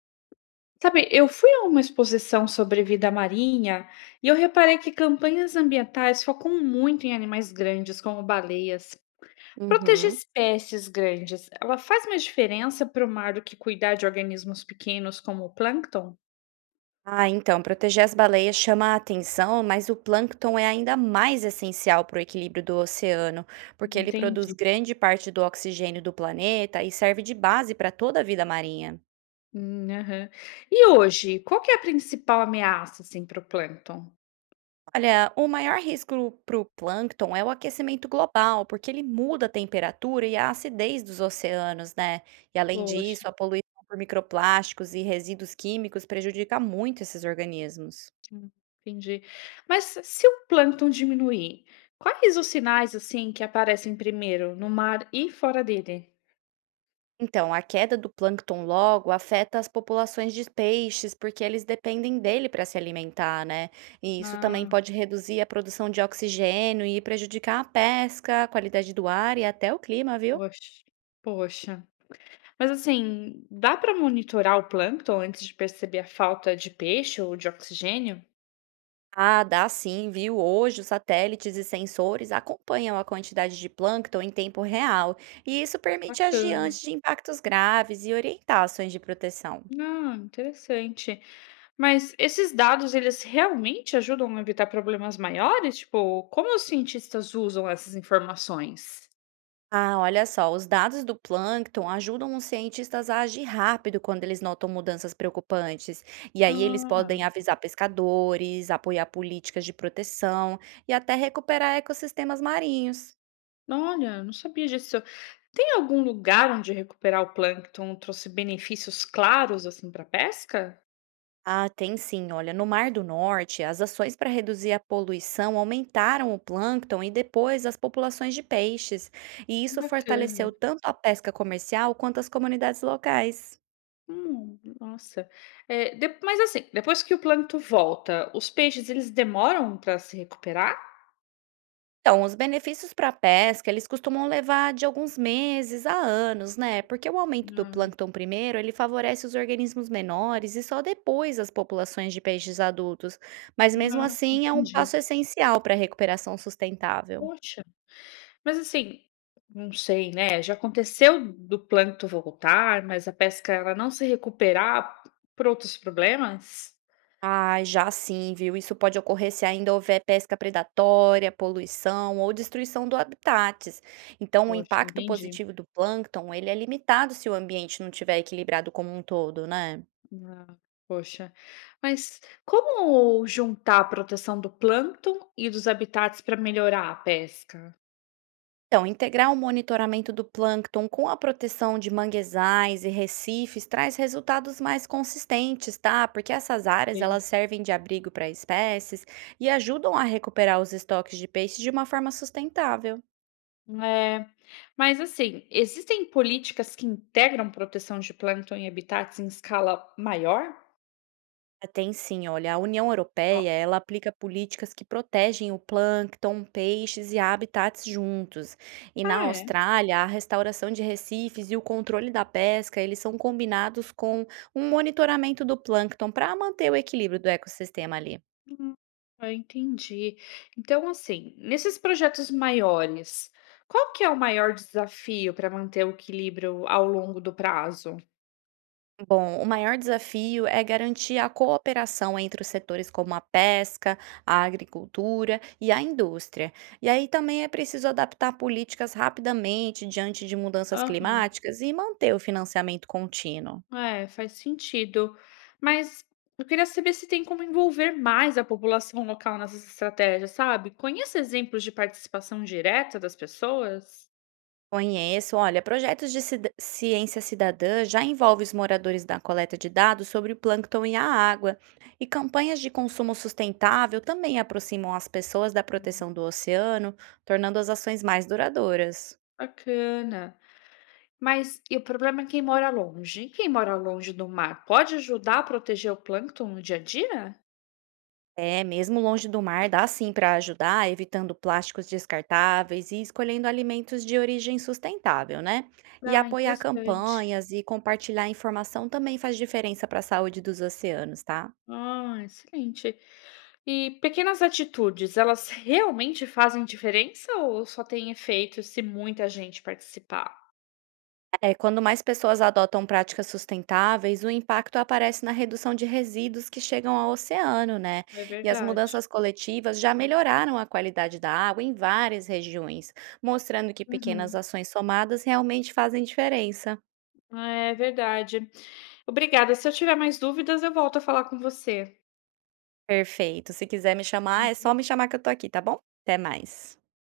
Sabe, eu fui a uma exposição sobre vida marinha e eu reparei que campanhas ambientais focam muito em animais grandes, como baleias. Proteger Uhum. espécies grandes, ela faz mais diferença para o mar do que cuidar de organismos pequenos como o plâncton? Ah, então, proteger as baleias chama a atenção, mas o plâncton é ainda mais essencial para o equilíbrio do oceano, porque ele produz Entendi. grande parte do oxigênio do planeta e serve de base para toda a vida marinha. Aham. E hoje, qual que é a principal ameaça assim, para o plâncton? Olha, o maior risco para o plâncton é o aquecimento global, porque ele muda a temperatura e a acidez dos oceanos, né? E além Poxa, disso, a poluição por microplásticos e resíduos químicos prejudica muito esses organismos. hum, entendi. Mas se o plâncton diminuir, quais os sinais assim que aparecem primeiro no mar e fora dele? Então, a queda do plâncton logo afeta as populações de peixes, porque eles dependem dele para se alimentar, né? E isso também Ah, pode reduzir a produção de oxigênio e prejudicar a pesca, a qualidade do ar e até o clima, viu? poxa, poxa. Mas assim, dá para monitorar o plâncton antes de perceber a falta de peixe ou de oxigênio? Ah, dá sim, viu? Hoje os satélites e sensores acompanham a quantidade de plâncton em tempo real, e isso permite agir Bacana. antes de impactos graves e orientar ações de proteção. Ah, interessante. Mas esses dados, eles realmente ajudam a evitar problemas maiores? Tipo, como os cientistas usam essas informações? Ah, olha só, os dados do plâncton ajudam os cientistas a agir rápido quando eles notam mudanças preocupantes. E aí eles Ah, podem avisar pescadores, apoiar políticas de proteção e até recuperar ecossistemas marinhos. olha, não sabia disso. Tem algum lugar onde recuperar o plâncton trouxe benefícios claros assim para a pesca? Ah, tem sim. Olha, no Mar do Norte, as ações para reduzir a poluição aumentaram o plâncton e depois as populações de peixes. E Que isso bacana. fortaleceu tanto a pesca comercial quanto as comunidades locais. Nossa. Eh, de Mas assim, depois que o plâncton volta, os peixes eles demoram para se recuperar? Então, os benefícios para a pesca, eles costumam levar de alguns meses a anos, né? Porque o aumento do Ah, plâncton primeiro, ele favorece os organismos menores e só depois as populações de peixes adultos. Mas mesmo ah, assim, é um entendi. passo essencial para a recuperação sustentável. Poxa, mas assim, não sei, né, já aconteceu do plâncton voltar, mas a pesca ela não se recuperar por outros problemas? Ah, já sim, viu? Isso pode ocorrer se ainda houver pesca predatória, poluição ou destruição do habitats. Então, o Poxa, impacto entendi. positivo do plâncton, ele é limitado se o ambiente não estiver equilibrado como um todo, né? Ah, poxa. Mas como juntar a proteção do plâncton e dos habitats para melhorar a pesca? Então, integrar o monitoramento do plâncton com a proteção de manguezais e recifes traz resultados mais consistentes, tá? Porque essas áreas elas servem de abrigo para espécies e ajudam a recuperar os estoques de peixes de uma forma sustentável. É, mas assim, existem políticas que integram proteção de plâncton em habitats em escala maior? Ah, tem sim, olha, a União Ó, Europeia, ela aplica políticas que protegem o plâncton, peixes e habitats juntos. E na ah, é? Austrália, a restauração de recifes e o controle da pesca, eles são combinados com um monitoramento do plâncton para manter o equilíbrio do ecossistema ali. Hum, ah, entendi. Então, assim, nesses projetos maiores, qual que é o maior desafio para manter o equilíbrio ao longo do prazo? Bom, o maior desafio é garantir a cooperação entre os setores como a pesca, a agricultura e a indústria. E aí também é preciso adaptar políticas rapidamente diante de mudanças Aham, climáticas e manter o financiamento contínuo. é, faz sentido. Mas eu queria saber se tem como envolver mais a população local nessas estratégias, sabe? Conhece exemplos de participação direta das pessoas? Conheço, olha, projetos de ciência cidadã já envolvem os moradores da coleta de dados sobre o plâncton e a água. E campanhas de consumo sustentável também aproximam as pessoas da proteção do oceano, tornando as ações mais duradouras. Bacana. Mas e o problema é quem mora longe? E quem mora longe do mar pode ajudar a proteger o plâncton no dia a dia? É, mesmo longe do mar, dá sim para ajudar, evitando plásticos descartáveis e escolhendo alimentos de origem sustentável, né? E Ah, apoiar interessante. campanhas e compartilhar informação também faz diferença para a saúde dos oceanos, tá? Ah, excelente. E pequenas atitudes, elas realmente fazem diferença ou só tem efeito se muita gente participar? É, quando mais pessoas adotam práticas sustentáveis, o impacto aparece na redução de resíduos que chegam ao oceano, né? É E as verdade. mudanças coletivas já melhoraram a qualidade da água em várias regiões, mostrando que pequenas Uhum. ações somadas realmente fazem diferença. É verdade. Obrigada. Se eu tiver mais dúvidas, eu volto a falar com você. Perfeito, se quiser me chamar é só Muito me chamar que eu tô aqui, tá bom? Até mais.